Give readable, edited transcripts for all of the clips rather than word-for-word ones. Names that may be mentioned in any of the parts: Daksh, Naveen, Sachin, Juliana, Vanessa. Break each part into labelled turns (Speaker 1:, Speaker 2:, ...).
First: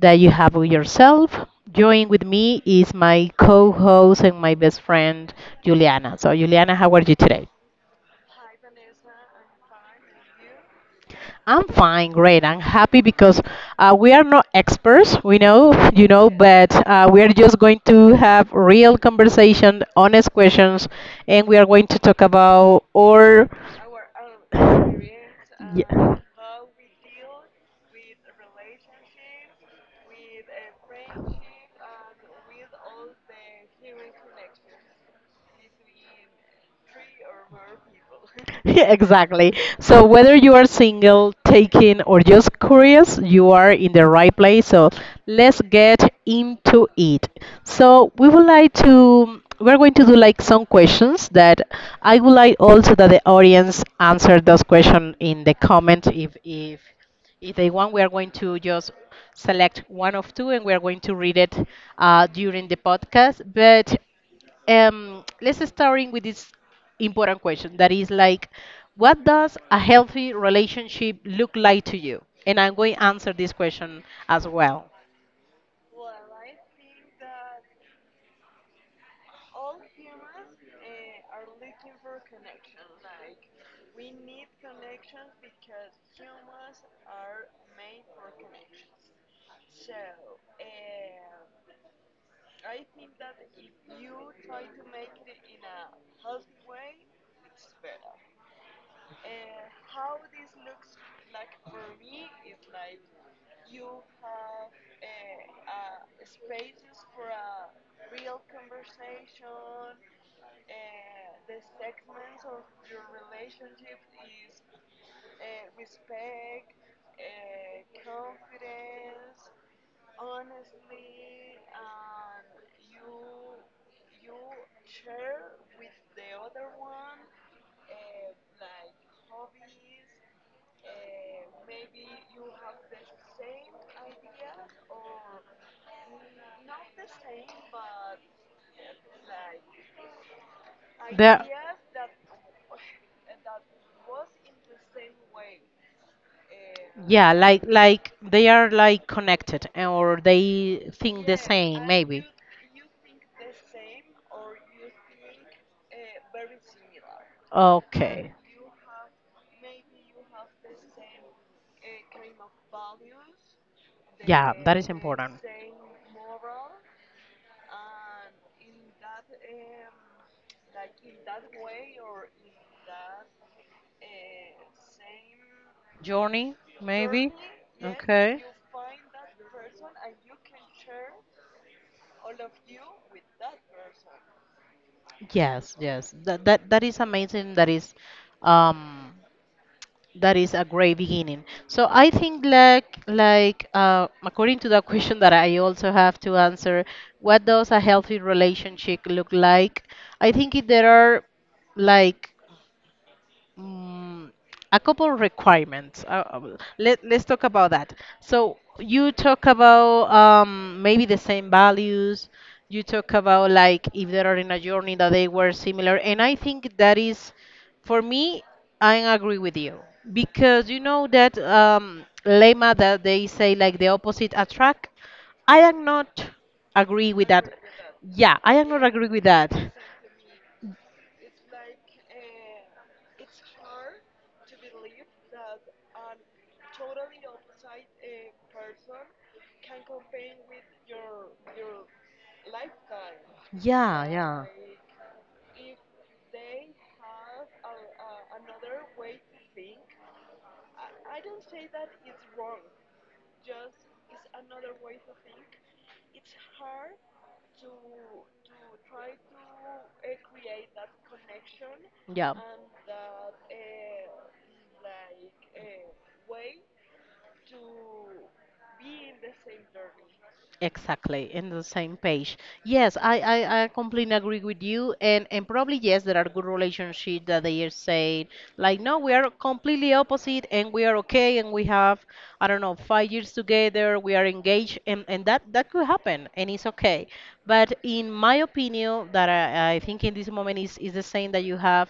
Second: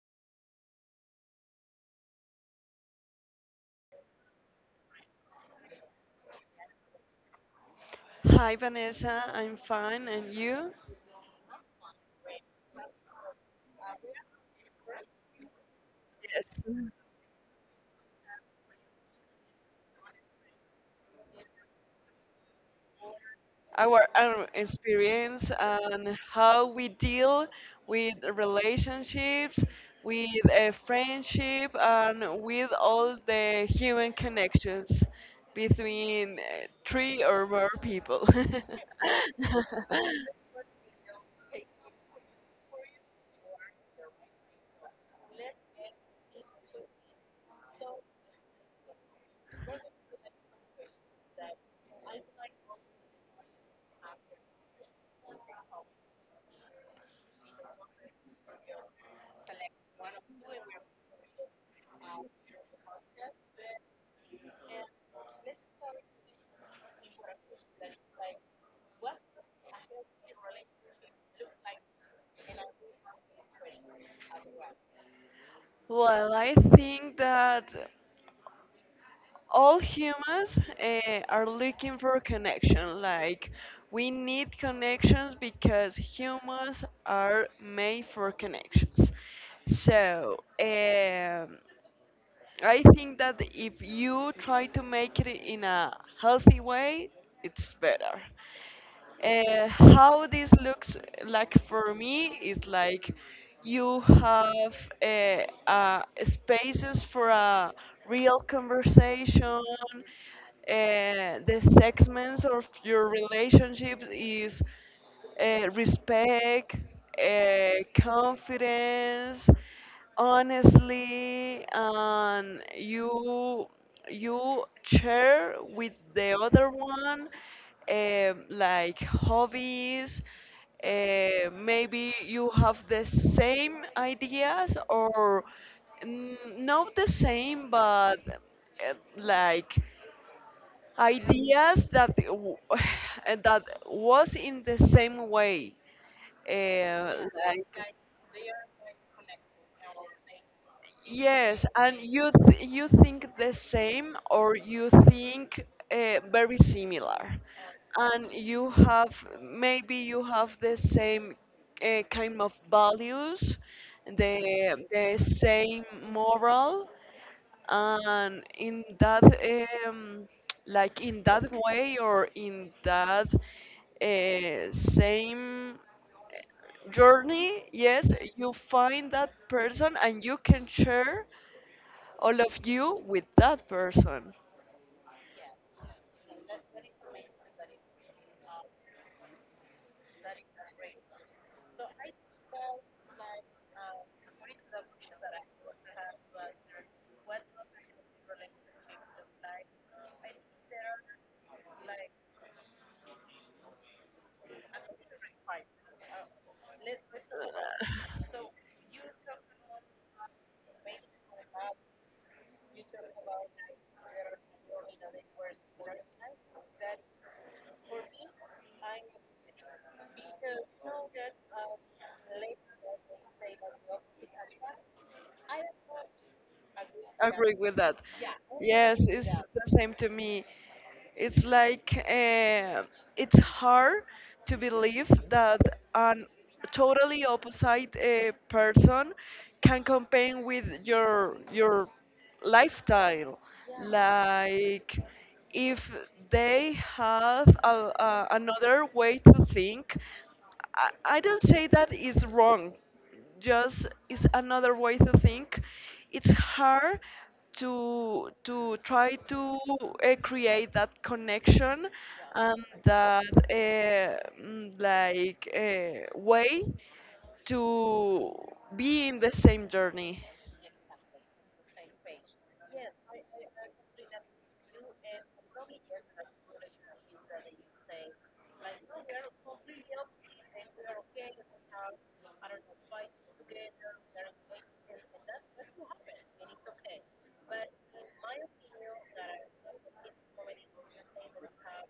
Speaker 1: that you have with yourself. Join with me is my co-host and my best friend Juliana. So Juliana, how are you today?
Speaker 2: Hi Vanessa, I'm fine, and you?
Speaker 1: I'm fine, great. I'm happy because we are not experts, we know, but we are just going to have real conversation, honest questions, and we are going to talk about or
Speaker 2: Our experience
Speaker 1: yeah.
Speaker 2: and how we deal with relationships, with a friendship, and with all the human connections between three or more people.
Speaker 1: exactly. So whether you are single, taking, or just curious, you are in the right place. So let's get into it. So we would like to. We're going to do like some questions that I would like also that the audience answer those questions in the comment if they want, we are going to just select one of two and we are going to read it during the podcast. But let's starting with this important question that is like, what does a healthy relationship look like to you? And I'm going to answer this question as well.
Speaker 2: Well, I think that all humans are looking for connection. Like we need connections because humans are made for connections. So um, I think that if you try to make it in a healthy way, it's better. Uh, how this looks like for me is like you have uh, spaces for a real conversation. The segments of your relationship is respect, confidence, honestly, and you share with the other one, like hobbies. Maybe you have the same ideas or not the same but like
Speaker 1: There,
Speaker 2: ideas that that was in the same way. uh,
Speaker 1: yeah, like
Speaker 2: like
Speaker 1: like they are like connected and or they think the
Speaker 2: Yes,
Speaker 1: same,
Speaker 2: and
Speaker 1: maybe.
Speaker 2: you think the same or you think very similar, and
Speaker 1: Okay.
Speaker 2: you have, maybe you have the same kind of values, the
Speaker 1: Yeah, that is
Speaker 2: the
Speaker 1: important.
Speaker 2: same moral, and in that like in that way or in that same
Speaker 1: Journey, maybe.
Speaker 2: journey, yes,
Speaker 1: Okay.
Speaker 2: you find that person and you can share all of you with that person.
Speaker 1: Yes, yes. That is amazing. Um that is a great beginning. So I think like according to the question that I also have to answer, what does a healthy relationship look like? I think it, there are like Mm, a couple requirements. Let's talk about that. So you talk about maybe the same values. You talk about like if they are in a journey that they were similar, and I think that is, for me, I agree with you because you know that lemma that they say like the opposite attract. I am not agree with that.
Speaker 2: Agree with that.
Speaker 1: Yeah, I am not
Speaker 2: Yes,
Speaker 1: agree with
Speaker 2: it's
Speaker 1: that.
Speaker 2: the same to me. It's like, it's hard to believe that an totally opposite person can compare with your lifestyle.
Speaker 1: Yeah, yeah.
Speaker 2: Like if they have another way to think, I don't say that is wrong, just is another way to think. It's hard to try to create that connection
Speaker 1: Yeah.
Speaker 2: and that way to be in the same journey,
Speaker 1: Exactly, in the same page. Yes, I completely agree with you, and probably yes, there are good relationships that they are saying like, no, we are completely opposite, and we are okay, and we have, I don't know, 5 years together, we are engaged, and that that could happen, and it's okay. But in my opinion, that I think in this moment is the same that you have,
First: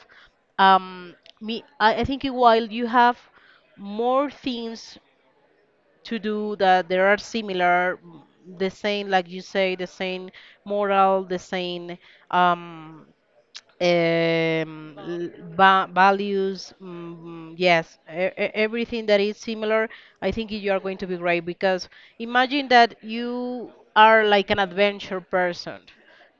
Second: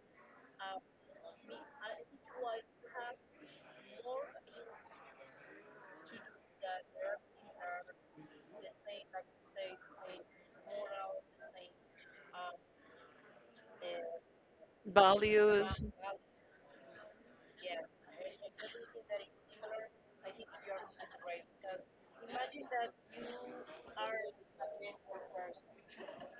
Speaker 1: um, me, I think while you have more things to do that there are similar the same like you say the same moral the same um, um l-
Speaker 2: values.
Speaker 1: values yes everything that is similar. I think you are going to be great because imagine that you are like an adventure person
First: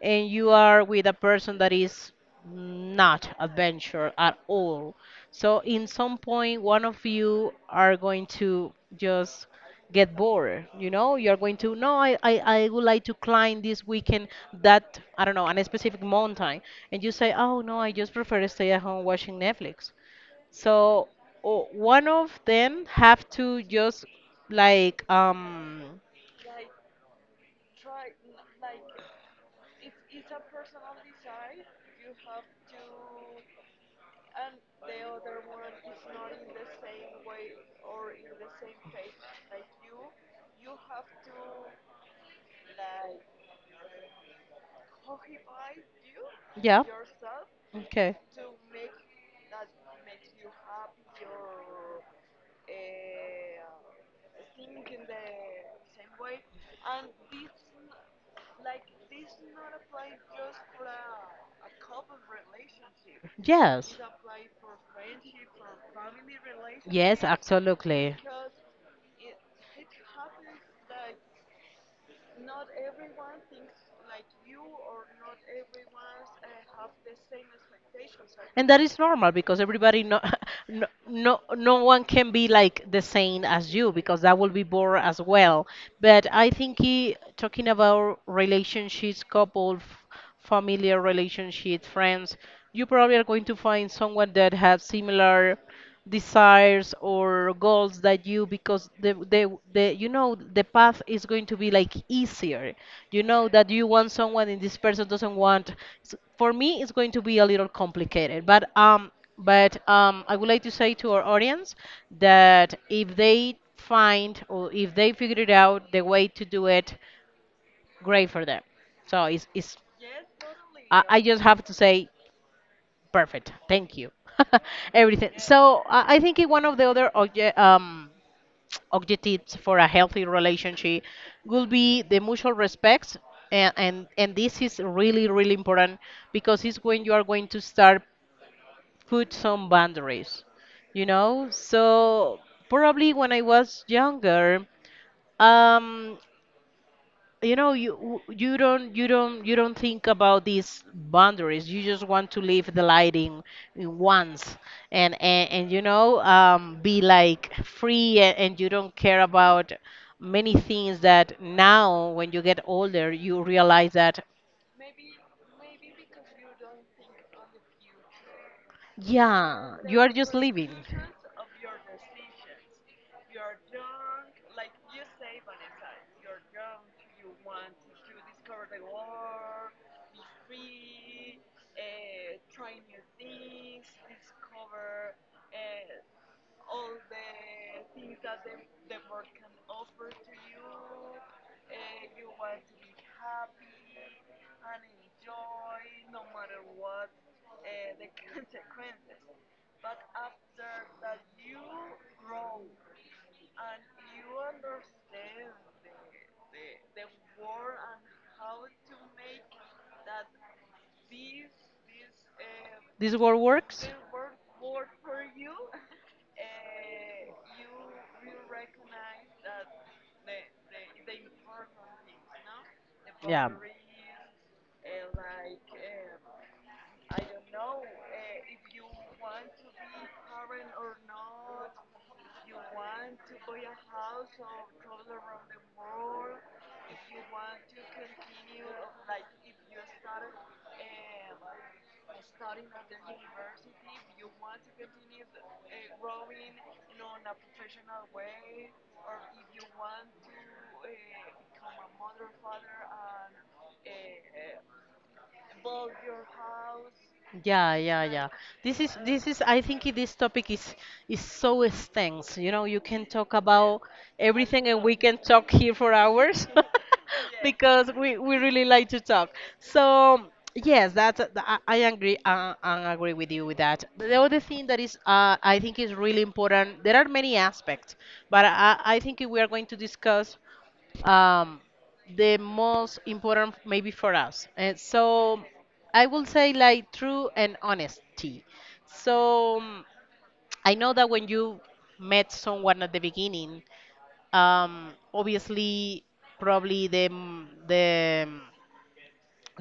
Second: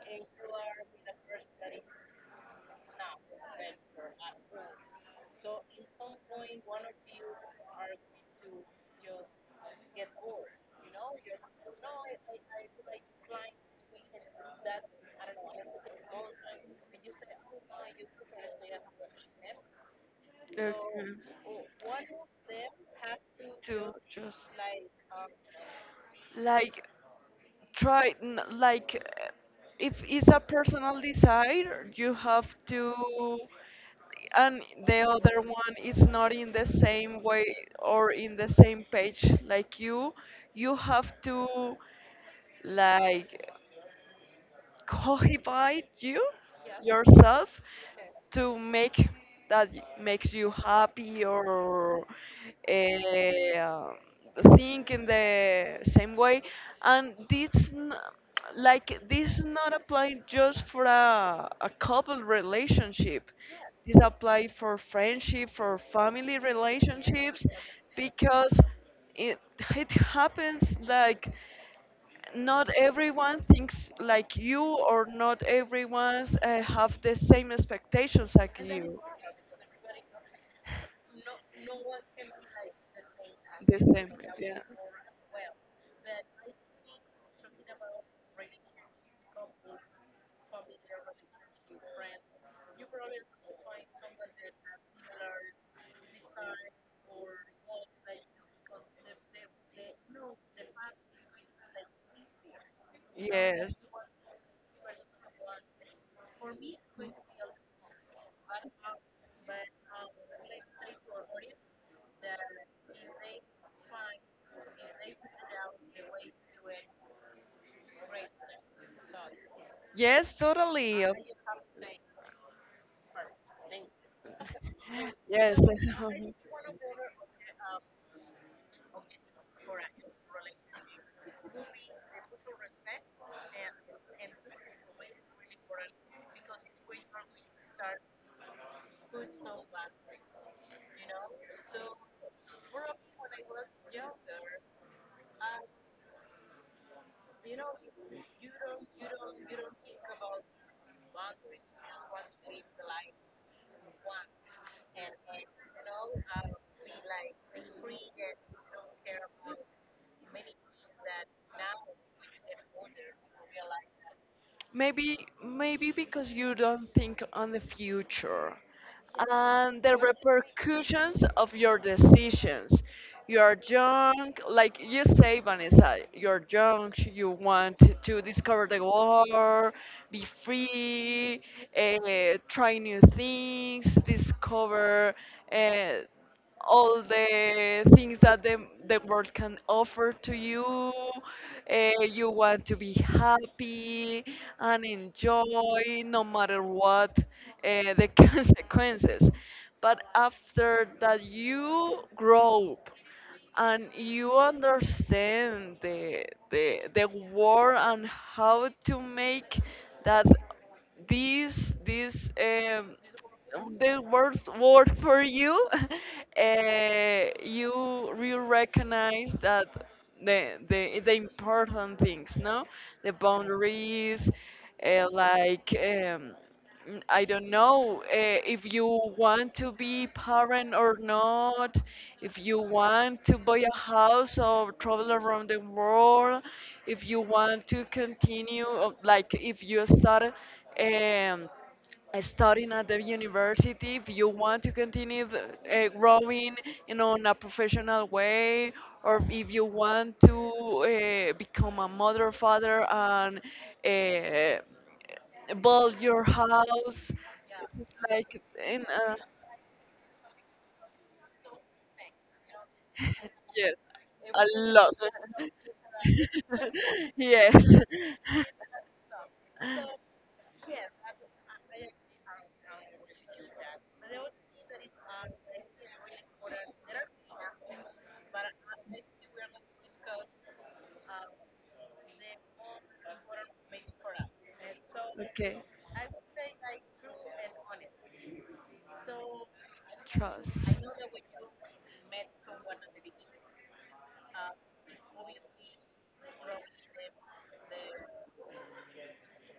Speaker 1: and you are with a person that is not adventure at all. So in some point, one of you are going to just get bored. You know, you're going to no, I would like to climb this weekend that I don't know on a specific mountain, and you say, oh no, I just prefer to stay at home watching Netflix.
Speaker 2: Okay.
Speaker 1: So one of them have to
Speaker 2: To
Speaker 1: just
Speaker 2: just
Speaker 1: like um
Speaker 2: like try if it's a personal desire you have to, and the other one is not in the same way or in the same page like you have to like cohibite
Speaker 1: yeah
Speaker 2: yourself
Speaker 1: okay.
Speaker 2: to make that makes you happy or uh, think in the same way. And this n- like this not apply just for a couple relationship,
Speaker 1: Yes.
Speaker 2: this apply for friendship, for family
Speaker 1: Yes,
Speaker 2: relationships,
Speaker 1: absolutely.
Speaker 2: because it it happens like not everyone thinks like you or not everyone have the same expectations like
Speaker 1: And that is
Speaker 2: you.
Speaker 1: normal because everybody no, No no one can be like the same as
Speaker 2: The
Speaker 1: you
Speaker 2: same.
Speaker 1: because that will be bored as well. But I think he, talking about relationships, couple, familiar relationships, friends, you probably are going to find someone that has similar desires or goals that you, because the you know
Speaker 2: Yeah.
Speaker 1: the path is going to be like easier. You know that
Speaker 2: Yes.
Speaker 1: you want someone and this person doesn't want. For me it's going to be a little complicated, but I would like to say to our audience that if they find or if they figure it out the way to do it, great for them. So it's
Speaker 2: Yes, totally.
Speaker 1: I just have to say. Perfect. Thank you. Everything.
Speaker 2: Yes.
Speaker 1: So I think one of the other objectives for a healthy relationship would be the mutual respect. And this is really, really important because it's when you are going to start put some boundaries, you know? So probably when I was younger, um, you know you don't think about these boundaries. You just want to live the light in once and you know be like free, and you don't care about many things that now when you get older you realize that.
Speaker 2: Maybe, maybe because you don't think on the future
Speaker 1: Yeah,
Speaker 2: and the
Speaker 1: you are just living.
Speaker 2: repercussions of your decisions. You are young, like you say, Vanessa, you're young, you want to discover the world, be free, try new things, discover uh, all the things that the world can offer to you. You want to be happy and enjoy no matter what the consequences. But after that, you grow up and you understand the war and how to make that these these um,
Speaker 1: This world works?
Speaker 2: the worst word for you, you you recognize that the important things, no, the boundaries, uh, like um, I don't know if you want to be parent or not, if you want to buy a house or travel around the world, if you want to continue, if you start. Um, Studying at the university, if you want to continue growing in on a professional way, or if you want to become a mother, father, and build your house,
Speaker 1: Yeah,
Speaker 2: it's
Speaker 1: yeah, yeah.
Speaker 2: like in
Speaker 1: This is I think this topic is so extensive. You know, you can talk
Speaker 2: yes,
Speaker 1: about
Speaker 2: a
Speaker 1: everything and
Speaker 2: lot.
Speaker 1: we can talk here for hours.
Speaker 2: Yes.
Speaker 1: Because we really like to talk. So, yes, that's I agree with you with that. But the other thing that is I think is really important. There are many aspects, but I think if we are going to discuss um, the most important maybe for us. And so
Speaker 2: Okay.
Speaker 1: I will say like true and honesty. So
Speaker 2: Trust.
Speaker 1: I know that when you met someone at the beginning, obviously probably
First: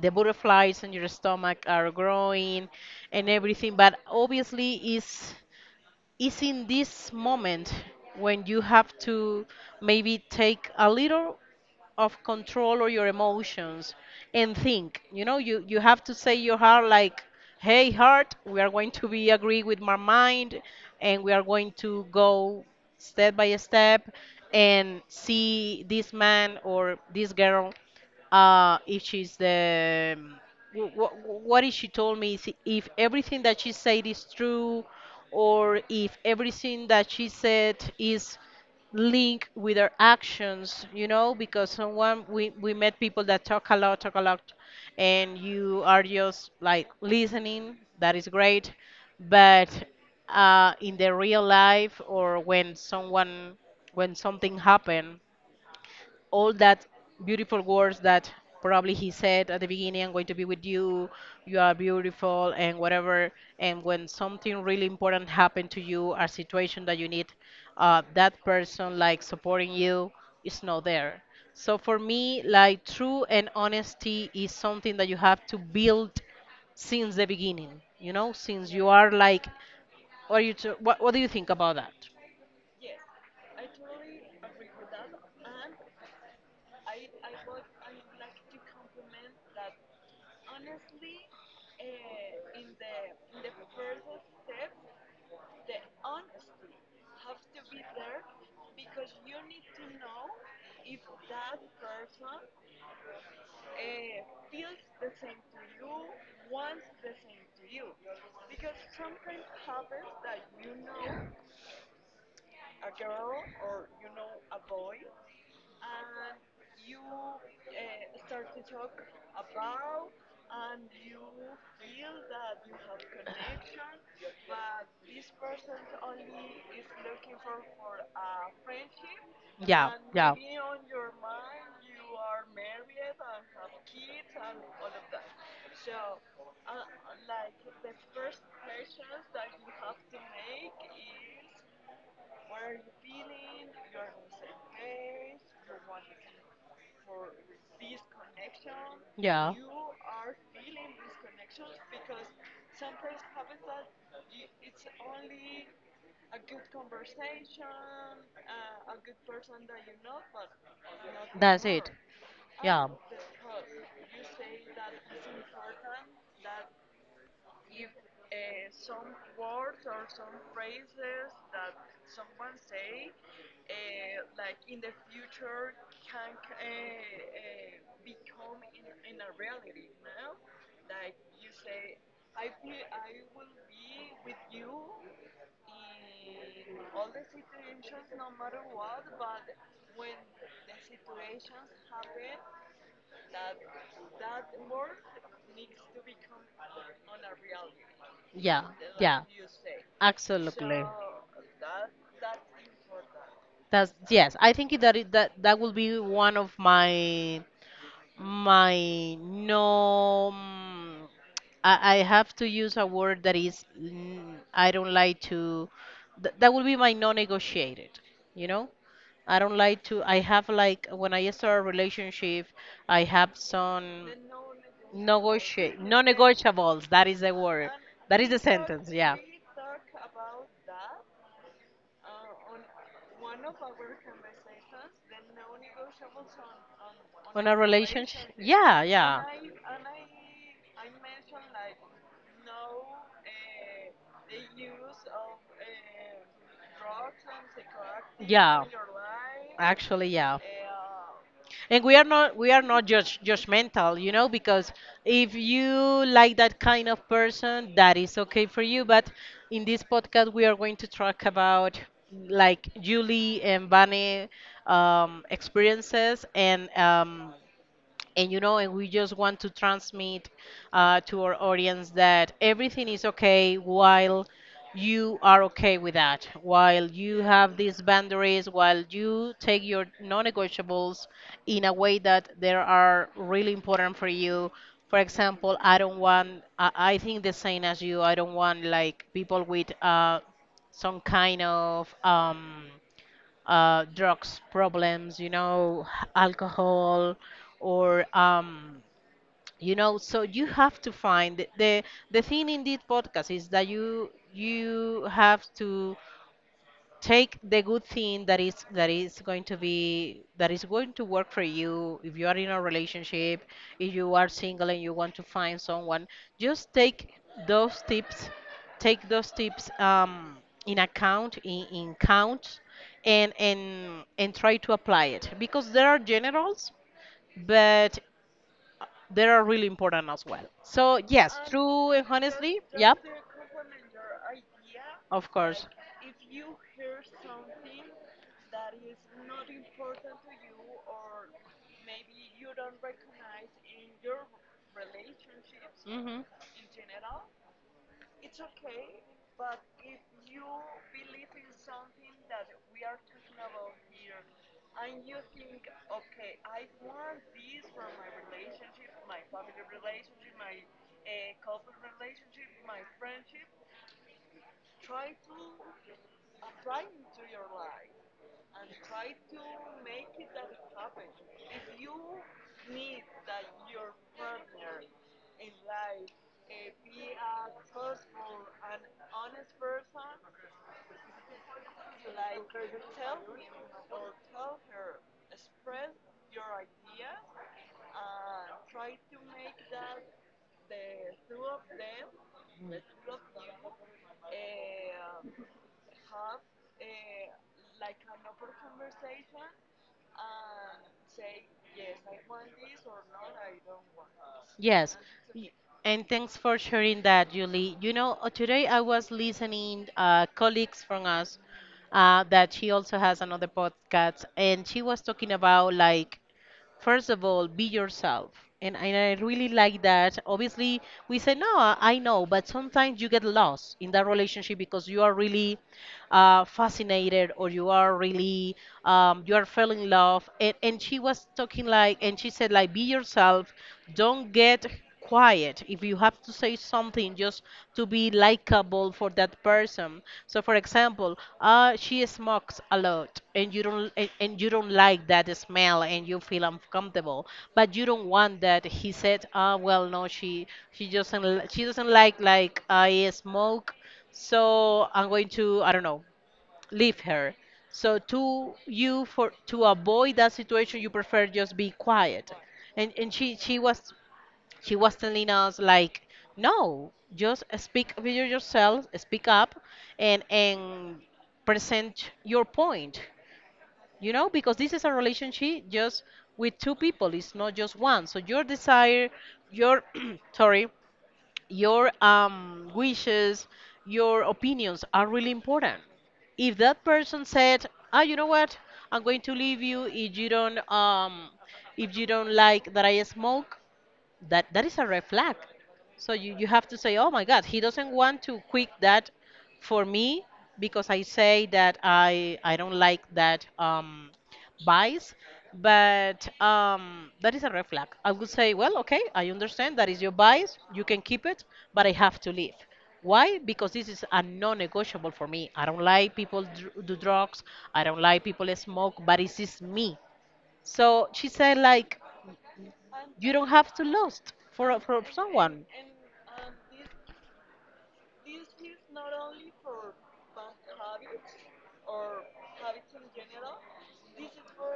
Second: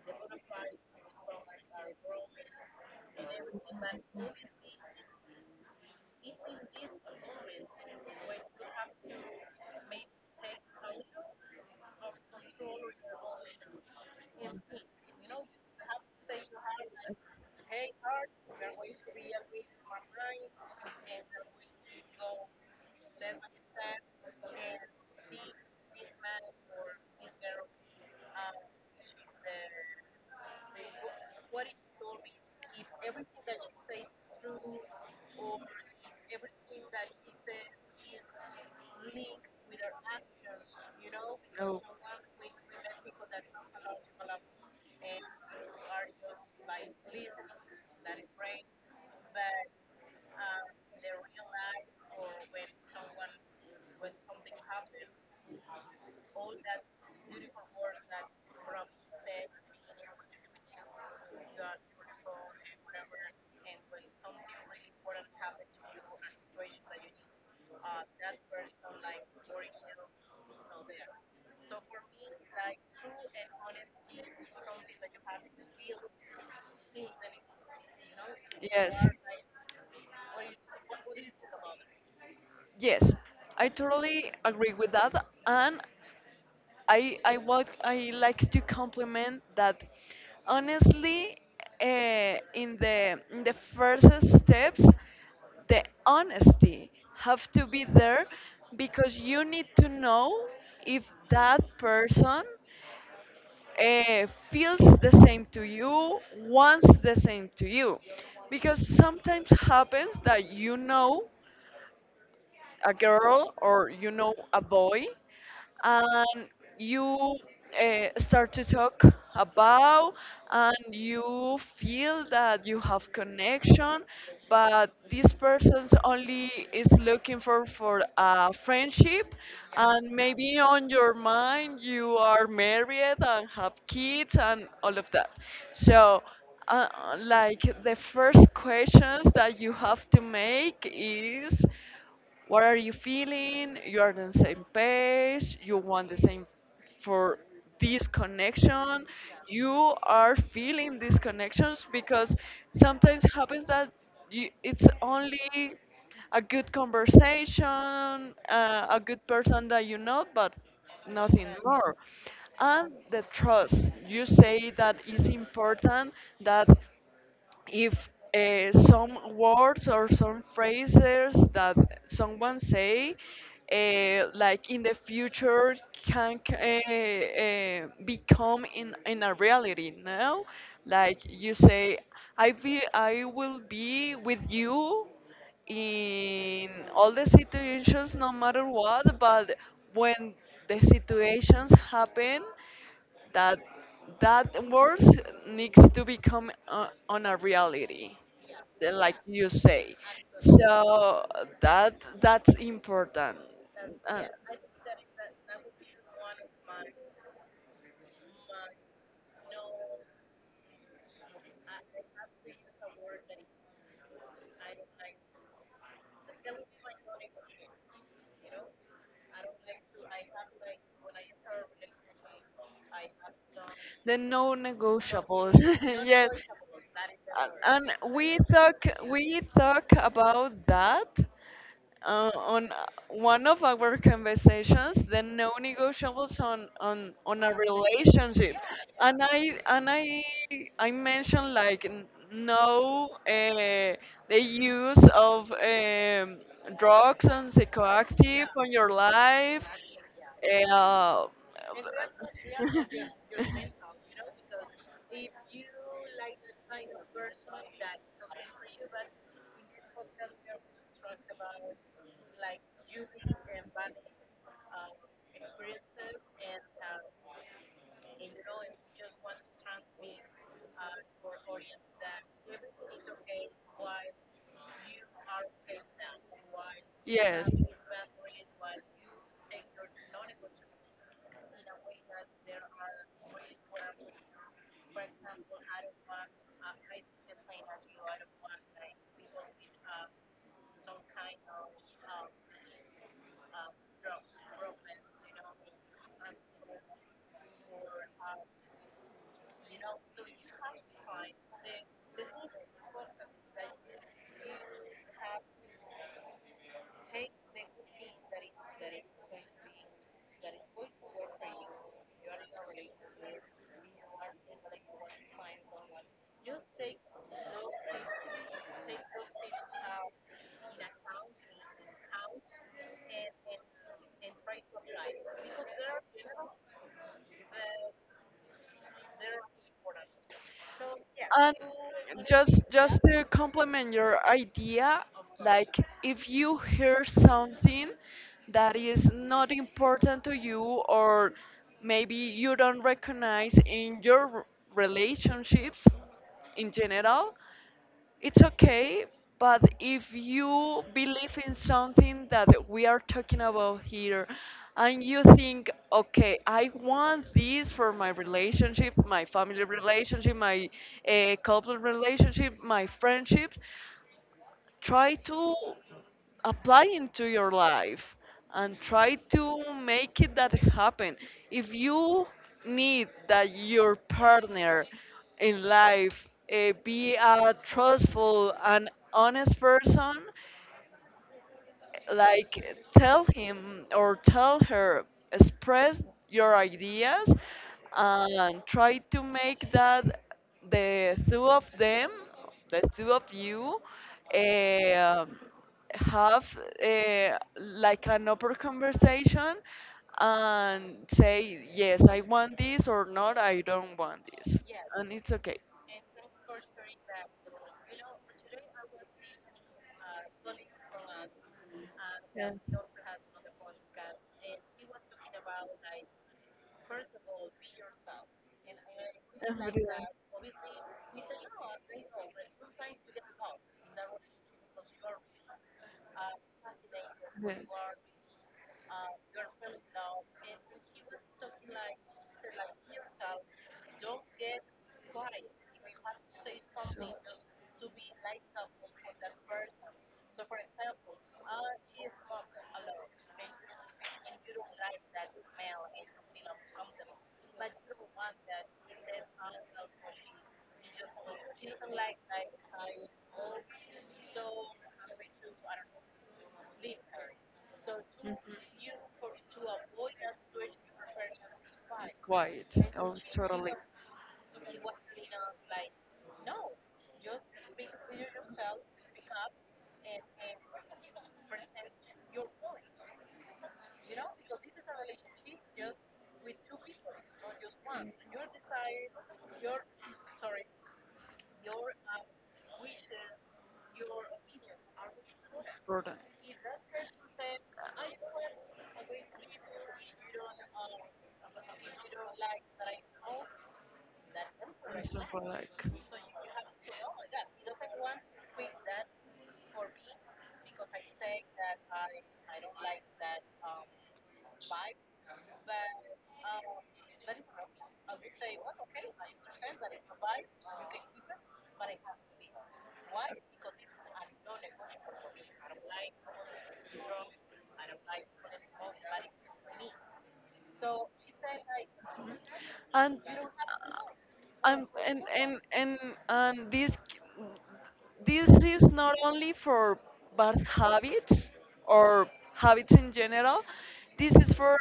Speaker 1: the butterflies in your stomach are growing and everything, but obviously is in this moment when you have to maybe take a little of control or your emotions and think. You know, you have to say your heart like, hey heart, we are going to be agree with my mind and we are going to go step by step and see this man or this girl, if she's the what
Speaker 2: Me,
Speaker 1: is she told me, is
Speaker 2: is
Speaker 1: if
Speaker 2: if
Speaker 1: everything that
Speaker 2: everything
Speaker 1: she
Speaker 2: that
Speaker 1: said is
Speaker 2: you
Speaker 1: true
Speaker 2: You true,
Speaker 1: or if everything that she said is link with our actions. You know, because someone, we met people that talk a
Speaker 2: have
Speaker 1: lot,
Speaker 2: a and
Speaker 1: and you are just like
Speaker 2: like.
Speaker 1: listening, that is great. But in the real life or when someone, when something happen, all that beautiful words that probably he said at the beginning, I'm going to be with you, you are beautiful and whatever, and when something really important happened to you, a situation that you need that person like supporting you, is not there. So for me, like, true and honesty is something that you have to build since the beginning, you know, since you are like what, what do you think about that?
Speaker 2: Yes, I totally agree with that, and I want I like to compliment that. Honestly, in the first steps, the honesty have to be there because you need to know if that person feels the same to you, wants the same to you, because sometimes happens that you know a girl or you know a boy, and you start to talk about, and you feel that you have connection but this person only is looking for a friendship, and maybe on your mind you are married and have kids and all of that. So uh, like the first questions that you have to make is, what are you feeling? You are on the same page? You want the same for this connection?
Speaker 1: Yeah.
Speaker 2: You are feeling these connections? Because sometimes happens that you, it's only a good conversation, a good person that you know, but nothing
Speaker 1: That's it.
Speaker 2: more.
Speaker 1: Yeah.
Speaker 2: And the trust you say that is important, that if some words or some phrases that someone say like in the future can become in a reality now, like you say, I will be with you in all the situations no matter what, but when the situations happen, that that word needs to become on a reality,
Speaker 1: Yeah.
Speaker 2: like
Speaker 1: Yeah.
Speaker 2: you say.
Speaker 1: Absolutely.
Speaker 2: So that, that's important.
Speaker 1: That's
Speaker 2: uh,
Speaker 1: yes. I think that it, that that will be one of my. My no, I have to use a word that is I don't like to. Th That would be my non-negotiated. You know, I don't like to. I have, like, when I start a relationship, I have some
Speaker 2: the no negotiables.
Speaker 1: negotiate
Speaker 2: Yes.
Speaker 1: non-negotiables. That is the
Speaker 2: Uh,
Speaker 1: word.
Speaker 2: and
Speaker 1: That is
Speaker 2: we
Speaker 1: the
Speaker 2: talk
Speaker 1: sentence. Yeah.
Speaker 2: we talk about that on one of our conversations, the no negotiables on a relationship.
Speaker 1: Yeah,
Speaker 2: And i
Speaker 1: and
Speaker 2: and i i mentioned like no, the use of drugs and psychoactive on your life.
Speaker 1: actually, yeah,
Speaker 2: uh,
Speaker 1: and we are not judge, judgmental, you know, because if you like that kind of person, that is okay for you. But in this podcast we are going to talk about like Julie and Bunny experiences, and you know, and we just want to transmit to our audience that everything is okay while you are okay with that, while you have
Speaker 2: Yes.
Speaker 1: these boundaries, while you take your non-negotiables in a way that they are really important for you. For example, I don't want, I think the same as you, I don't want like people with some kind of drugs problems, you know, alcohol, or you know. So you have to find the thing in this podcast is that you have to take the good thing that is going to be that is going to work for you. If you are in a relationship, if you are single and you want to find someone, just take those tips, take those tips in account, in count, and try to apply it because there are generals, but they are really important as well. So yes,
Speaker 2: And
Speaker 1: true and honestly,
Speaker 2: just
Speaker 1: yep,
Speaker 2: to complement your idea,
Speaker 1: of course.
Speaker 2: like if you hear something that is not important to you, or maybe you don't recognize in your relationships
Speaker 1: Hmm.
Speaker 2: in general, it's okay. But if you believe in something that we are talking about here, and you think, okay, I want this for my relationship, my family relationship, my couple relationship, my friendships, try to apply into your life and try to make it that happen. If you need that your partner in life be a trustful and honest person, like tell him or tell her, express your ideas, and try to make that the two of them the two of you um have like an open conversation, and say yes I want this, or not, I don't want this,
Speaker 1: Yes.
Speaker 2: and it's okay.
Speaker 1: Y- And thanks for sharing that, Julie. You know, today I was listening colleagues from us
Speaker 2: Yeah.
Speaker 1: that she also has another podcast, and she was talking about like first of all be yourself and I really
Speaker 2: How do
Speaker 1: like
Speaker 2: I?
Speaker 1: that obviously we say no I know but sometimes you get lost in that relationship because you are really fascinated or you are really you are falling in love and she was talking like
Speaker 2: Right.
Speaker 1: and she said like be yourself don't get quiet if you have to say something just to be likable for that person. So for example she smokes a lot and you don't and you don't like that smell and you feel uncomfortable but you don't want that. He said ah well no she she doesn't li- she doesn't like I smoke so I'm going to I don't know leave her.
Speaker 2: So.
Speaker 1: So
Speaker 2: Mhm.
Speaker 1: to you for to avoid that situation you prefer just be quiet.
Speaker 2: Quiet.
Speaker 1: and
Speaker 2: I was
Speaker 1: and she
Speaker 2: totally
Speaker 1: was she was telling us like no just speak with yourself, speak up and present your point, you know, because this is a relationship just with two people, it's not just one. So your desire, your sorry, your wishes, your opinions are really important.
Speaker 2: burdened.
Speaker 1: If that person said ah you know what I'm going to leave you if you don't like that I smoke, that is a red
Speaker 2: It's not for
Speaker 1: flag.
Speaker 2: like.
Speaker 1: So you have to say oh my god he doesn't want to quit that for me because I say that i don't like that bias. But that is a red flag. I would say well okay I understand that is your bias you can keep it but I have to leave. Why? Because this is a non-negotiable for me. I don't like people do drugs, I don't like people smoke, but this is me. So she said like
Speaker 2: and
Speaker 1: you don't have to lose for
Speaker 2: and and and
Speaker 1: someone.
Speaker 2: and, and this c- this is not only for bad habits or habits in general, this is for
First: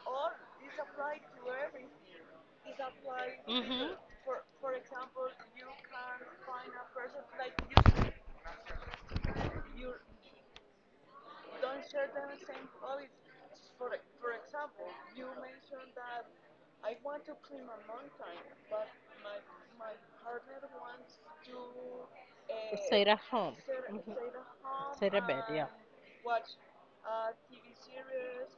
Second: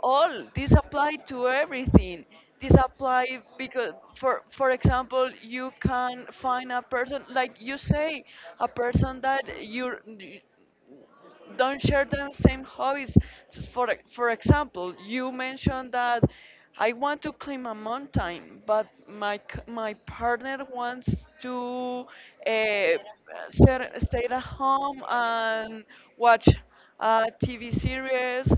Speaker 2: all, this apply to everything, this apply. Because for example you can find a person, like you
Speaker 1: Mhm.
Speaker 2: say, a person that you don't share the same hobbies. Just for example, you mentioned that I want to climb a mountain, but my my partner wants to uh,
Speaker 1: At home.
Speaker 2: stay
Speaker 1: Hmm.
Speaker 2: stay at home
Speaker 1: At
Speaker 2: and watch a TV series,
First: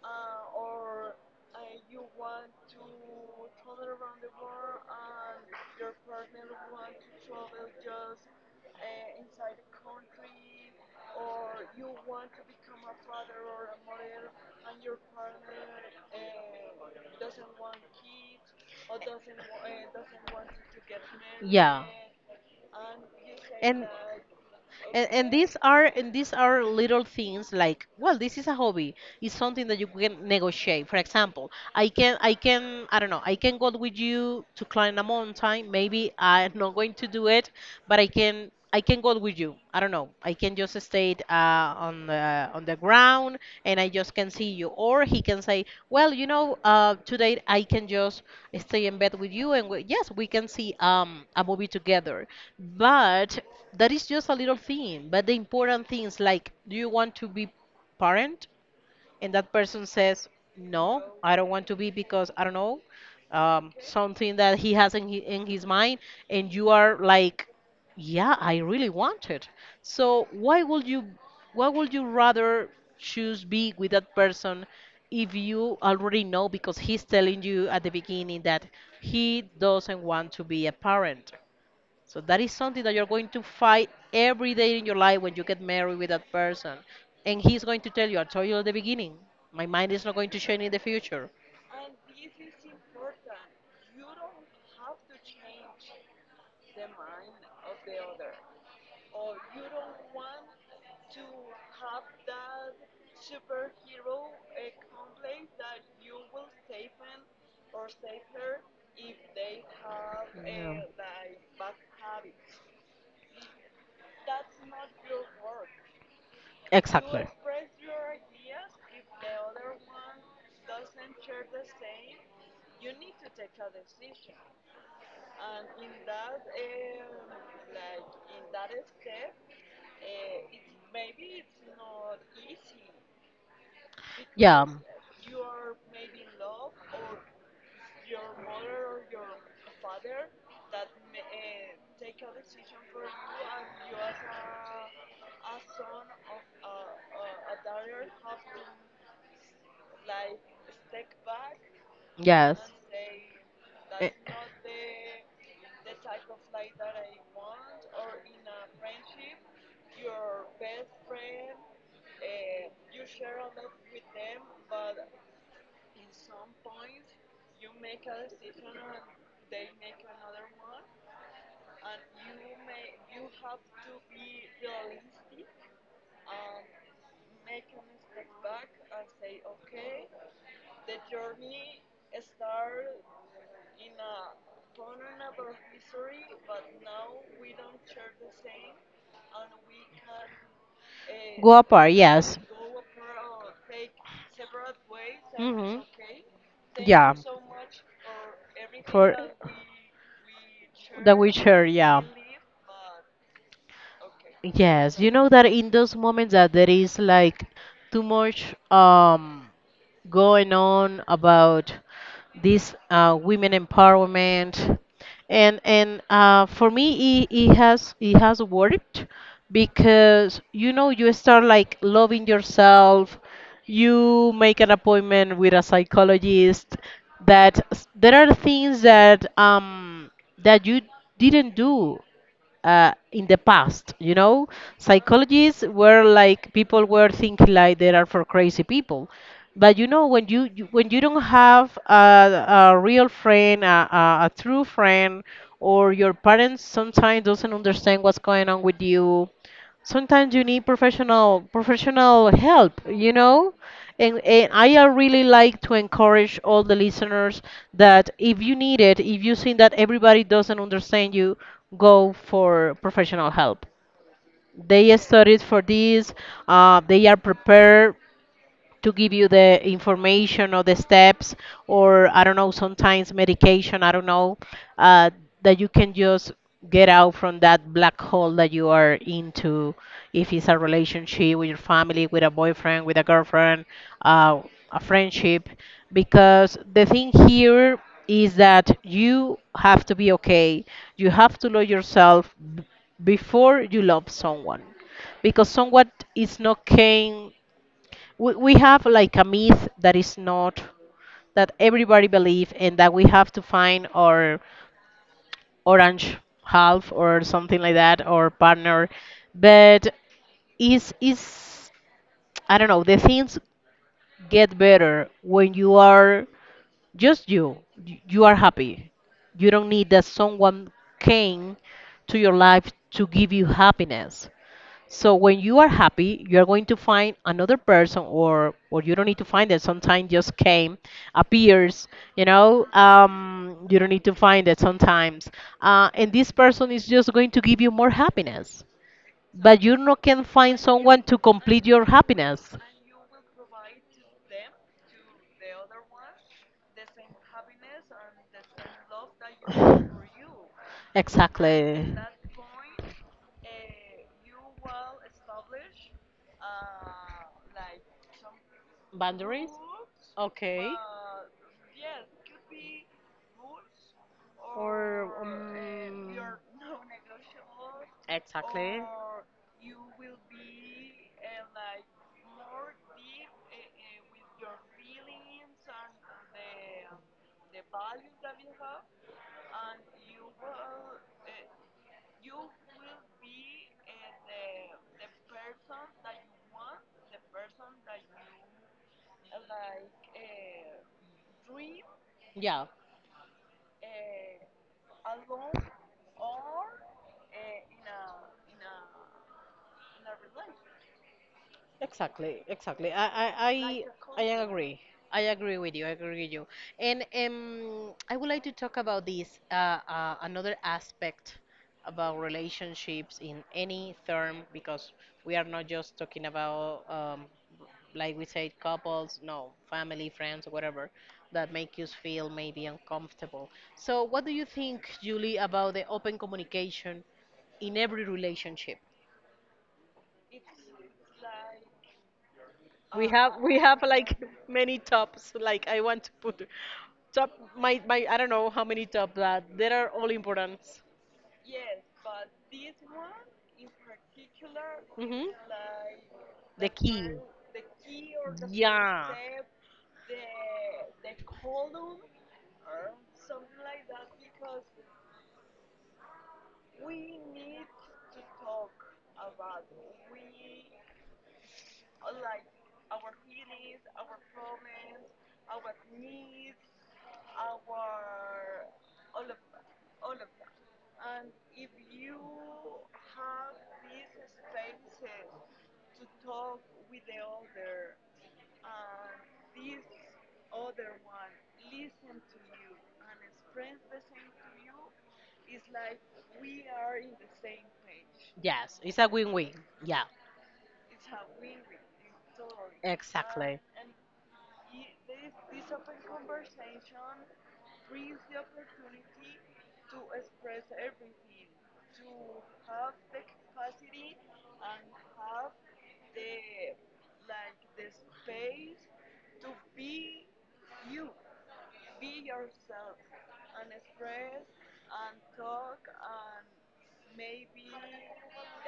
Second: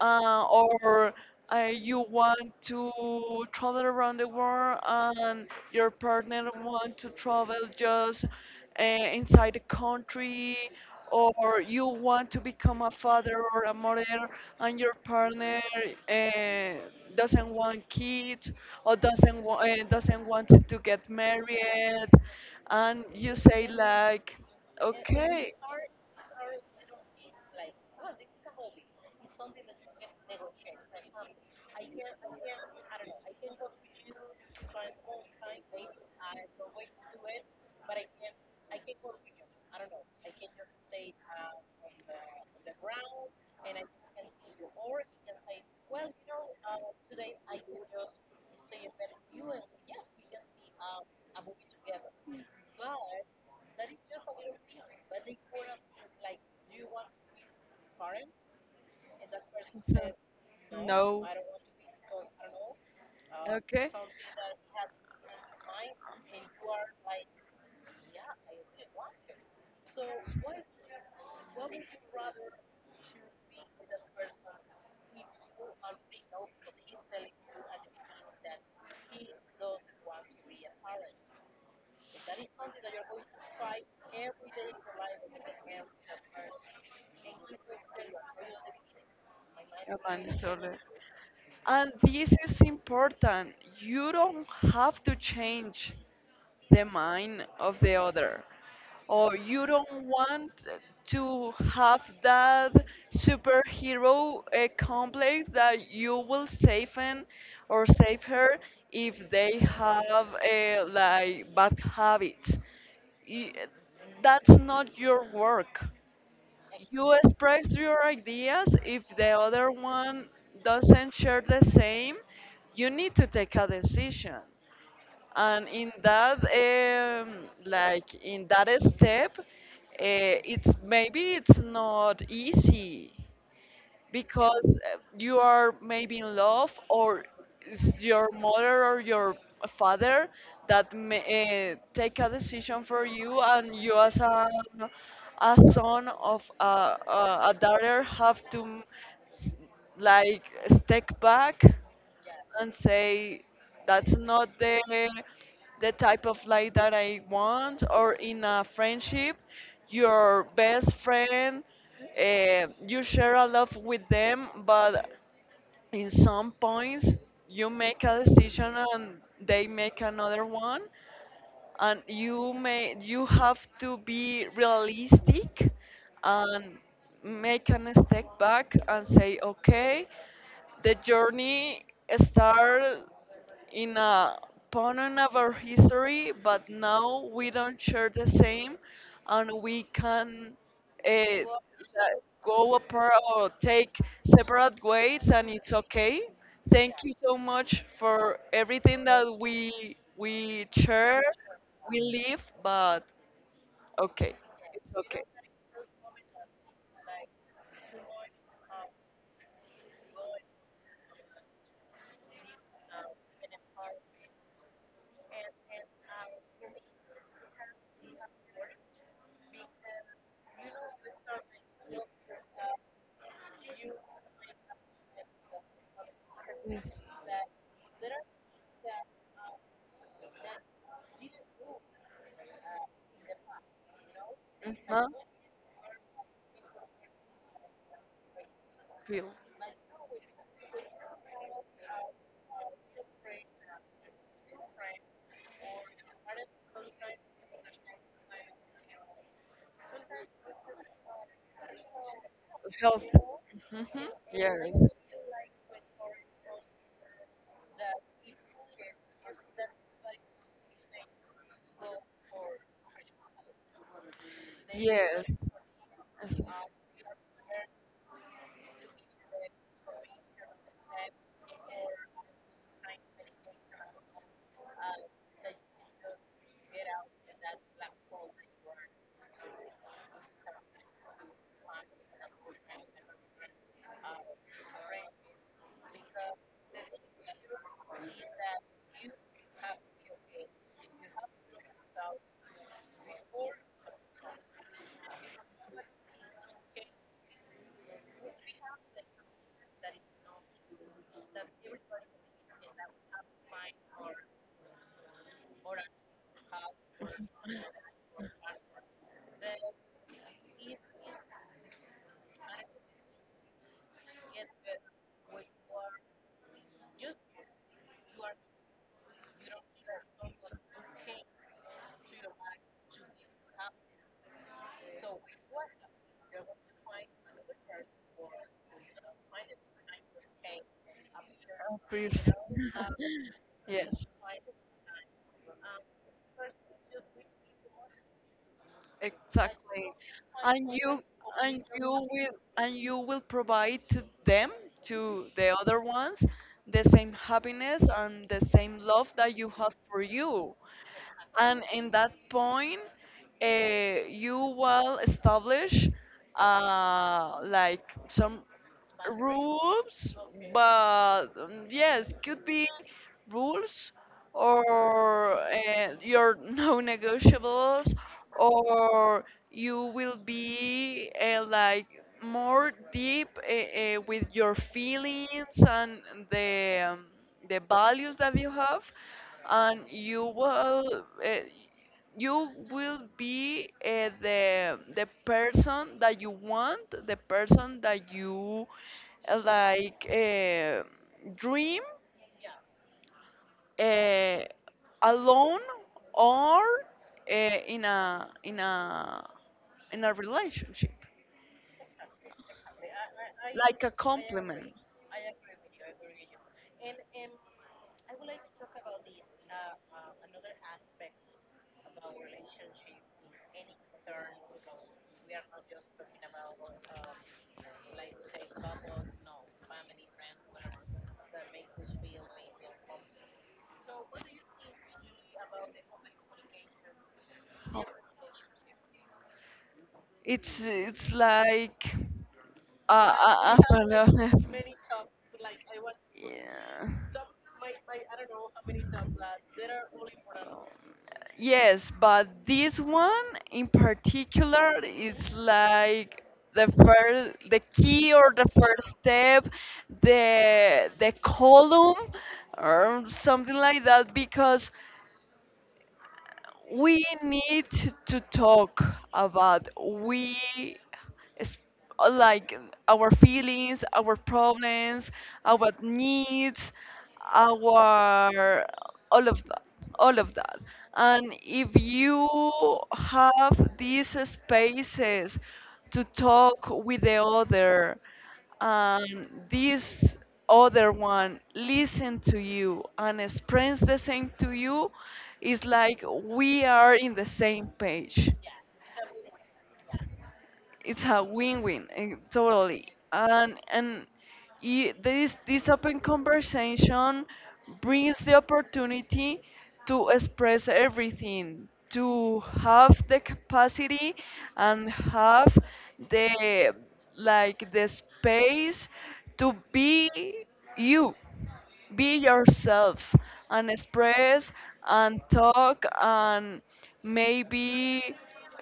Speaker 2: or you want to travel around the world and your partner want to travel just inside the country. Or you want to become a father or a mother and your partner uh, doesn't want kids, or doesn't want to get married. And you say
Speaker 1: and
Speaker 2: like, okay.
Speaker 1: and these are little things like well this is a hobby, it's something that you can negotiate. For example i can I don't know I can go with you to climb a mountain, maybe I'm not going to do it but i can go with you. I don't know, I can just stay on the ground and I just can see you. Or he can say well you know today I can just stay in bed with you and we, yes we can see a movie together. But that is just a little thing. But the important things like do you want to be parent and that person
Speaker 2: He says,
Speaker 1: says, "No,
Speaker 2: no.
Speaker 1: I don't want to be because I don't know
Speaker 2: Okay.
Speaker 1: something that he has in his mind," and you are like, "Yeah, I really want it." So why would you rather choose be with that person if you already know because he's telling you at the beginning that he doesn't want to be a parent? So that is something that you're going to fight every day in your life when you get married with that person. And he's going to tell you, I told you at the beginning, my mind
Speaker 2: Your
Speaker 1: is not
Speaker 2: mind
Speaker 1: going to
Speaker 2: is
Speaker 1: change in the
Speaker 2: solid.
Speaker 1: future.
Speaker 2: And this is important. You don't have to change the mind of the other, or you don't want to have that superhero complex that you will save him or save her if they have
Speaker 1: No.
Speaker 2: like bad habits. Y- That's not your work. You express your ideas. If the other one doesn't share the same, you need to take a decision. And in that, like in that step, it's maybe it's not easy
Speaker 1: Yeah.
Speaker 2: because you are maybe in love, or it's your mother or your father that may take a decision for you, and you as a a daughter have to, s- like step back
Speaker 1: Yes.
Speaker 2: and say
Speaker 1: Eh,
Speaker 2: that's not the the type of life that I want. Or in a friendship, your best friend, you share a lot with them, but in some points you make a decision and they make another one, and you have to be realistic and make a step back and say, okay, the journey started in a pattern of our history, but now we don't share the same, and we can uh,
Speaker 1: go apart, yes.
Speaker 2: go apart or take separate ways, and it's
Speaker 1: Mhm.
Speaker 2: okay. Thank
Speaker 1: Yeah.
Speaker 2: you so much for everything
Speaker 1: For
Speaker 2: that we
Speaker 1: that
Speaker 2: share
Speaker 1: we share, yeah.
Speaker 2: we live, but okay.
Speaker 1: Yes, you know that in those moments that there is like too much going on about this women empowerment, and for me it has worked because you know you start like loving yourself, you make an appointment with a psychologist. There are things that that you didn't do in the past, you know?
Speaker 2: Uh-huh.
Speaker 1: Psychologists were like, people were thinking like they are for crazy people.
Speaker 2: Feel.
Speaker 1: But you know, when you when you don't have a real friend, a true friend, or your parents sometimes doesn't understand what's going on with you, sometimes you need professional help, you know.
Speaker 2: Mhm.
Speaker 1: And I
Speaker 2: Yes.
Speaker 1: really like to encourage all the listeners that if you need it, if you think that everybody doesn't understand you, go for professional help. They studied
Speaker 2: Yes.
Speaker 1: for this.
Speaker 2: Yes.
Speaker 1: They are prepared to give you the information or the steps,
Speaker 2: For
Speaker 1: or I don't know,
Speaker 2: time
Speaker 1: sometimes medication, I don't
Speaker 2: medications,
Speaker 1: know,
Speaker 2: um,
Speaker 1: uh,
Speaker 2: that
Speaker 1: that you
Speaker 2: you
Speaker 1: can
Speaker 2: just
Speaker 1: just
Speaker 2: get
Speaker 1: get
Speaker 2: out,
Speaker 1: out
Speaker 2: and
Speaker 1: from
Speaker 2: that
Speaker 1: that
Speaker 2: black
Speaker 1: black hole
Speaker 2: hole is
Speaker 1: that you
Speaker 2: born.
Speaker 1: are
Speaker 2: Um,
Speaker 1: into. If it's a relationship with your family, with a boyfriend, with a girlfriend, uh, a friendship,
Speaker 2: because
Speaker 1: because the
Speaker 2: this
Speaker 1: thing
Speaker 2: means
Speaker 1: here is
Speaker 2: that
Speaker 1: that
Speaker 2: you
Speaker 1: you
Speaker 2: have
Speaker 1: have to be
Speaker 2: your face,
Speaker 1: okay, you
Speaker 2: you have
Speaker 1: have to love
Speaker 2: your stuff
Speaker 1: yourself
Speaker 2: before.
Speaker 1: before you love someone. Because someone is not came, we have like a myth that is not that everybody believe and that we have to find our orange half or something like that, or partner. But is I don't know, the things get better when you are just you. You are happy, you don't need that someone came to your life to give you happiness. So when you are happy, you are going to find another person, or you don't need to find it. Sometimes just came,
Speaker 2: Of
Speaker 1: appears. You
Speaker 2: course.
Speaker 1: know, you don't need
Speaker 2: Yes.
Speaker 1: to find it sometimes. And this person is just going to give you more happiness. But you
Speaker 2: Exactly.
Speaker 1: not can find
Speaker 2: And
Speaker 1: someone
Speaker 2: you
Speaker 1: to complete
Speaker 2: and
Speaker 1: your
Speaker 2: you will,
Speaker 1: happiness.
Speaker 2: and you will provide to them, to the other ones, the same happiness and the same love that you have for you. And
Speaker 1: Exactly.
Speaker 2: in that point, uh, you will establish like some
Speaker 1: Boundaries.
Speaker 2: rules,
Speaker 1: Okay.
Speaker 2: but yes, could be rules
Speaker 1: Or
Speaker 2: or your non-negotiables,
Speaker 1: exactly.
Speaker 2: or you will be like more deep with your feelings and the um, the values that you have, and you will. You will be the person that you want, the person that you uh, like uh, dream
Speaker 1: Yeah.
Speaker 2: uh, alone or in a in a relationship
Speaker 1: Exactly, exactly.
Speaker 2: like a
Speaker 1: I
Speaker 2: compliment.
Speaker 1: agree. I agree with you. I agree with you. And I would like to talk about this another aspect about relationships in any term, because we are not just talking about like we said, couples, no, family, friends, whatever that make you feel maybe uncomfortable. So, what do you think, Julie, about the open communication in every relationship?
Speaker 2: It's like
Speaker 1: We have we
Speaker 2: uh, uh,
Speaker 1: have like
Speaker 2: uh,
Speaker 1: many tops. Like I want to put
Speaker 2: yeah.
Speaker 1: top, my I don't know how many top that they are all important.
Speaker 2: Yes, but this one in particular
Speaker 1: Mhm.
Speaker 2: is like
Speaker 1: The
Speaker 2: the
Speaker 1: key.
Speaker 2: first, the key or the first
Speaker 1: Yeah.
Speaker 2: step, the column or something like that because we need to talk about we es- like our feelings, our problems, our needs, our all of that, all of that and if you have these spaces to talk with the other, and this other one listen to you and express the same to you, is like we are in the same page.
Speaker 1: Yes, it's a win-win. Yeah,
Speaker 2: It's a win-win, totally,
Speaker 1: exactly.
Speaker 2: this open conversation brings the opportunity to express everything, to have the capacity and have the like the space to be you, be yourself, and express and talk and maybe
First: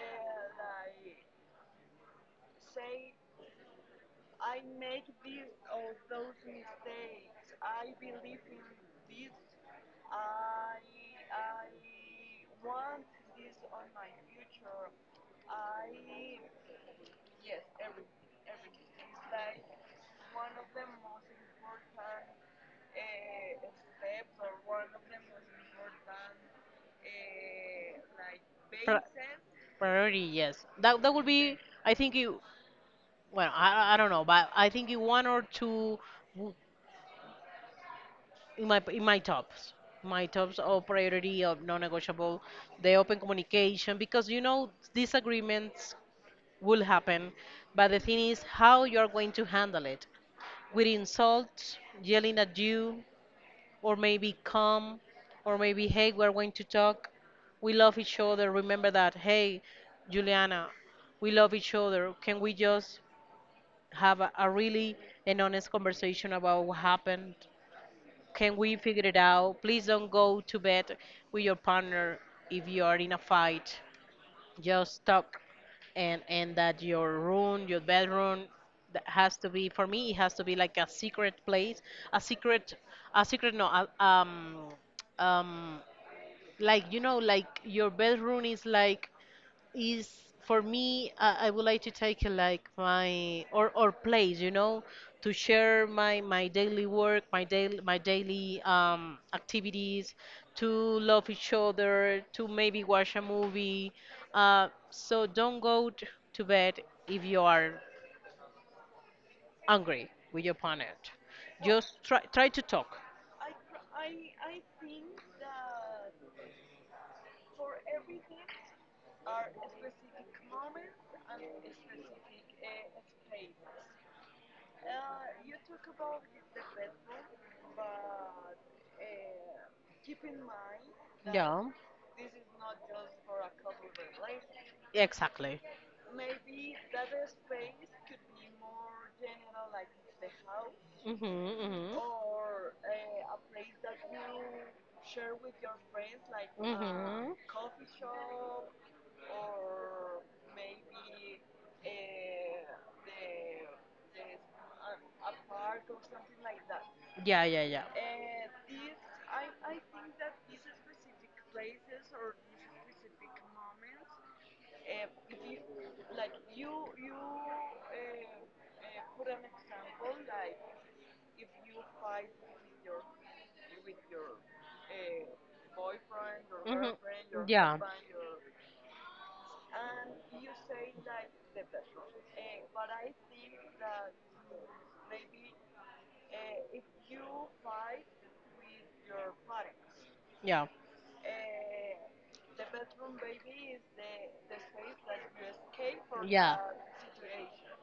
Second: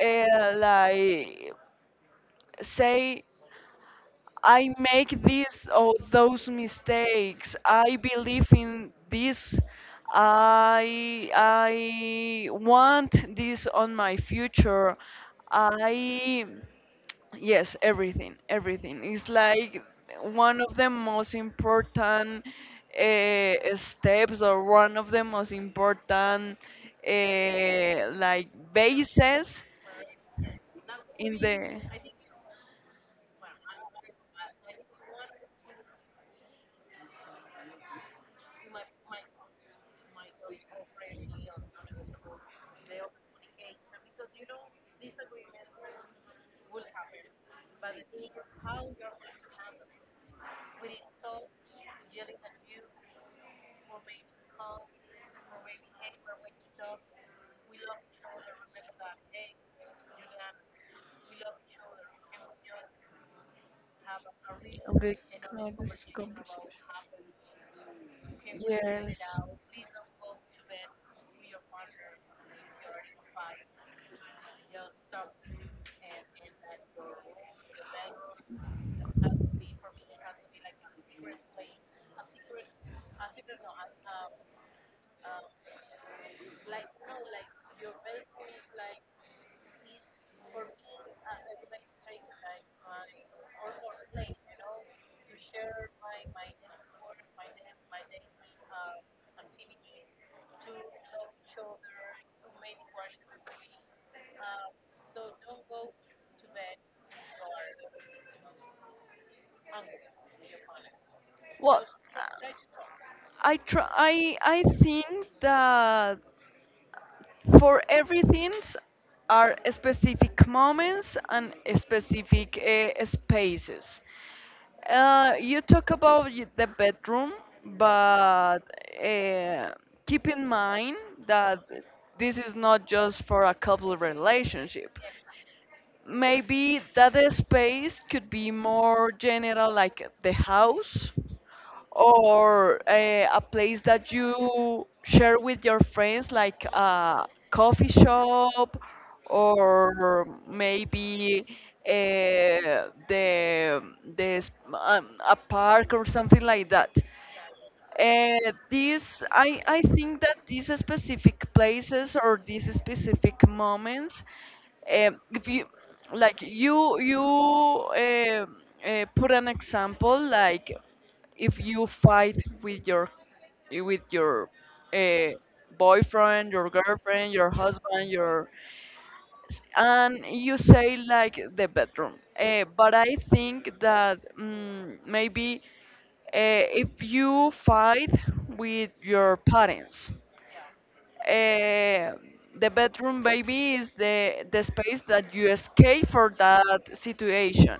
Speaker 2: uh, like say, I make this or those mistakes. I believe in this. I want this on my future. I Yes, everything, everything. It's like one of the most important steps, or one of the most important uh,
Speaker 1: Pri-
Speaker 2: bases
Speaker 1: Priority, yes. That that would
Speaker 2: in
Speaker 1: be.
Speaker 2: the
Speaker 1: I think you. Well, I don't know, but I think you one or two w- in my tops. My tops of priority of non-negotiable, the open communication, because you know disagreements will happen, but the thing is how you are going to handle it. With insults, yelling at you, or maybe come, or maybe, hey, we're going to talk. We love each other. Remember that. Hey, Juliana, we love each other. Can we just have a really an honest
Speaker 2: going to
Speaker 1: conversation about what happened? Can we figure it out? Please don't go to bed with your partner if you are in a fight. Just stop. And that your room, your bedroom, that has to be, for me it has to be like a secret place, a secret, no a, um like you know like your bedroom is like is for me. I would like to take like my or place, you know, to share my my daily work, my daily activities, to love each other, to maybe watch a movie. So don't go to bed if you are angry with your partner. Just try to talk.
Speaker 2: I try. I think that for everything are specific moments and specific spaces. You talk about the bedroom, but uh, keep in mind
Speaker 1: Yeah,
Speaker 2: that this is not just for a couple relationship.
Speaker 1: exactly.
Speaker 2: Maybe that space could be more general, like the house,
Speaker 1: Mhm. Mhm.
Speaker 2: or a place that you share with your friends, like a coffee shop, or maybe uh, the the s- a park or something like that.
Speaker 1: Yeah, yeah, yeah.
Speaker 2: This I think that these specific places or these specific moments, if you like you you uh, put an example, like if you fight with your with your uh, boyfriend, your girlfriend, your husband, your and you say like the bedroom. But I think that maybe if you fight with your parents,
Speaker 1: Yeah.
Speaker 2: uh, the bedroom maybe is the space that you escape for that situation.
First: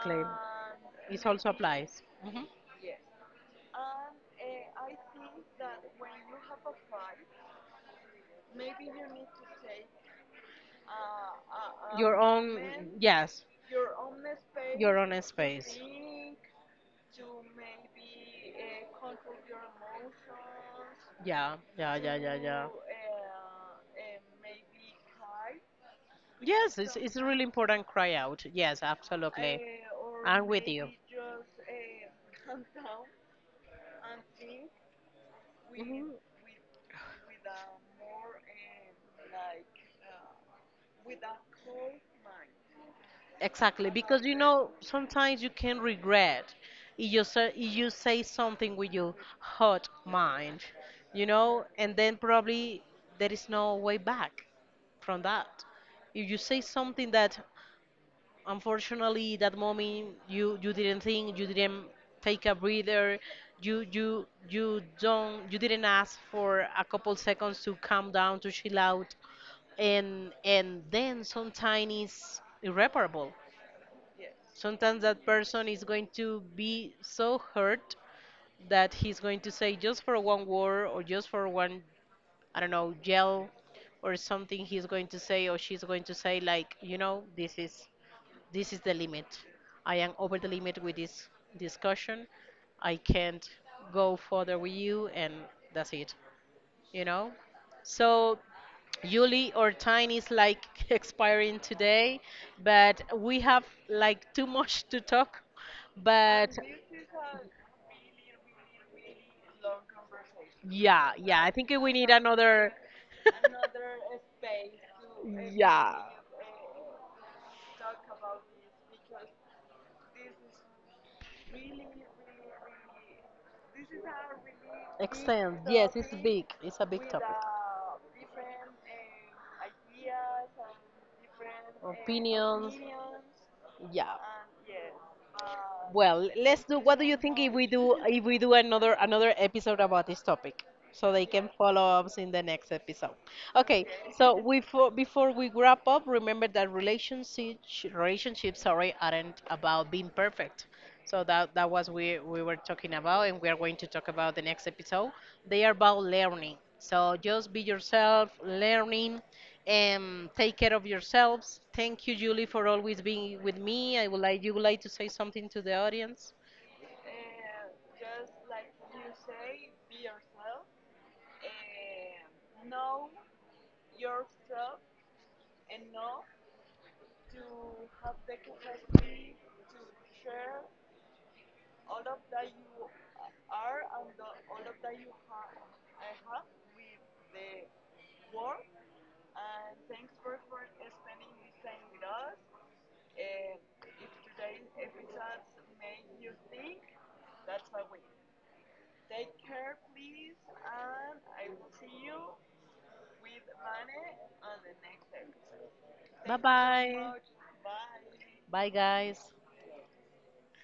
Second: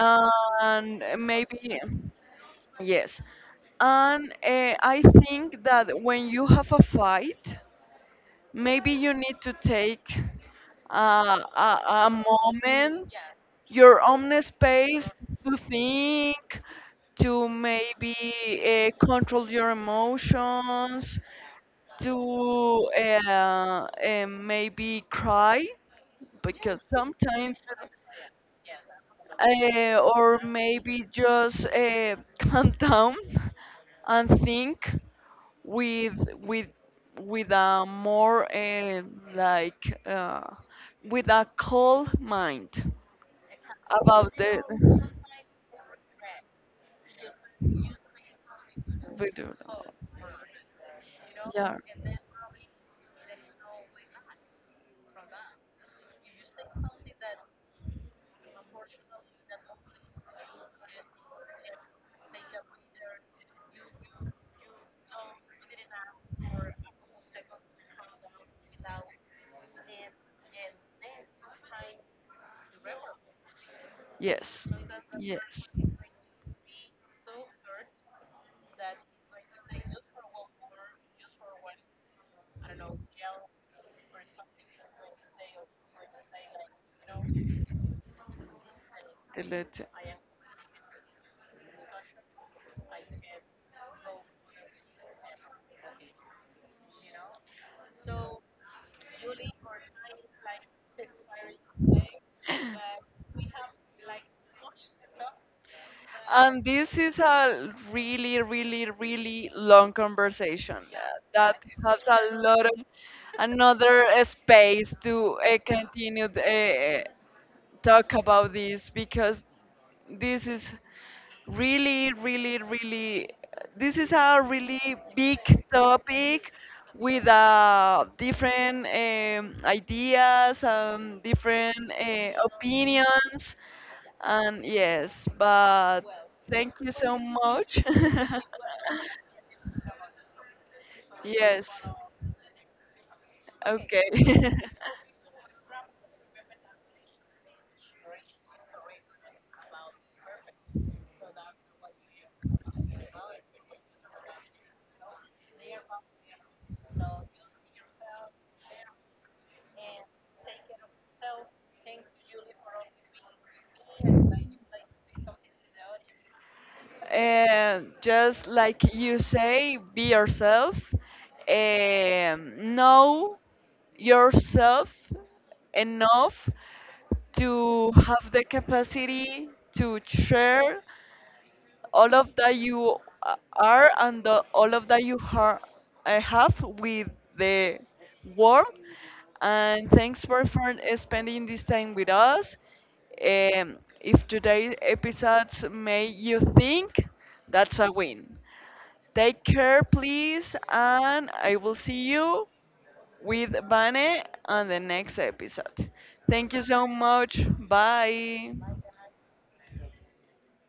Speaker 2: And
Speaker 1: It also maybe
Speaker 2: maybe
Speaker 1: applies. Mhm.
Speaker 2: yes. And I think that when you have a fight, maybe you need to take a moment,
Speaker 1: Yes,
Speaker 2: your own space
Speaker 1: to
Speaker 2: to
Speaker 1: space.
Speaker 2: think, to maybe control your emotions,
Speaker 1: Yeah, yeah, yeah, yeah, yeah.
Speaker 2: to maybe cry,
Speaker 1: Yes,
Speaker 2: because
Speaker 1: it's a really
Speaker 2: sometimes,
Speaker 1: important cry out. Yes, absolutely.
Speaker 2: or
Speaker 1: I'm with you.
Speaker 2: maybe just calm down and think with with a more like uh, with a cold mind
Speaker 1: Exactly, because
Speaker 2: about
Speaker 1: you
Speaker 2: the
Speaker 1: know sometimes you can regret if you say something with your
Speaker 2: we do know.
Speaker 1: hurt mind, you know,
Speaker 2: Yeah.
Speaker 1: and then probably there is no way back from that. If you say something that unfortunately that moment you didn't think, you didn't take a breather, you don't you didn't ask for a couple seconds to calm down, to chill out, and then sometimes it's irreparable.
Speaker 2: Yes.
Speaker 1: Sometimes that person
Speaker 2: Yes.
Speaker 1: is going to be so hurt that he's going to say just for one word or just for one, I don't know, yell or something, he's going to say or she's going to say like, you know, this is the limit.
Speaker 2: The letter.
Speaker 1: I am over the limit with this discussion. I can't go further with you, and that's it. You know? So, Yuli, our time is like expiring today, but we have like too much to talk. But
Speaker 2: And this is a really, really, really long conversation,
Speaker 1: yeah, yeah, I
Speaker 2: that
Speaker 1: think we need
Speaker 2: has a lot
Speaker 1: another.
Speaker 2: of another space to
Speaker 1: Yeah.
Speaker 2: continue the, talk about this, because this is really, really, really, this is a really big
Speaker 1: Extends. Yes, it's big.
Speaker 2: topic
Speaker 1: It's a big
Speaker 2: with
Speaker 1: topic.
Speaker 2: different ideas and different
Speaker 1: Opinions.
Speaker 2: opinions.
Speaker 1: Yeah.
Speaker 2: And yes, but
Speaker 1: Well, let's
Speaker 2: thank
Speaker 1: do.
Speaker 2: you
Speaker 1: What do you
Speaker 2: so
Speaker 1: think
Speaker 2: much.
Speaker 1: if we do another episode about this topic, so they can
Speaker 2: Yes,
Speaker 1: follow us in the next episode? Okay.
Speaker 2: okay.
Speaker 1: So we before we wrap up, remember that relationships sorry aren't about being perfect. So that that was we were talking about, and we are going to talk about the next episode. They are about learning. So just be yourself, learning, and take care of yourselves. Thank you, Julie, for always being with me. I would like you would like to say something to the audience.
Speaker 2: And just like you say, be yourself. Know yourself enough to have the capacity to share all of that you are, and the, all of that you har have with the world. And thanks for spending this time with us. If today's episodes made you think, that's a win. Take care, please, and I will see you with Vane on the next episode.
Speaker 1: Bye
Speaker 2: Thank you so
Speaker 1: bye.
Speaker 2: much. Bye.
Speaker 1: Bye guys.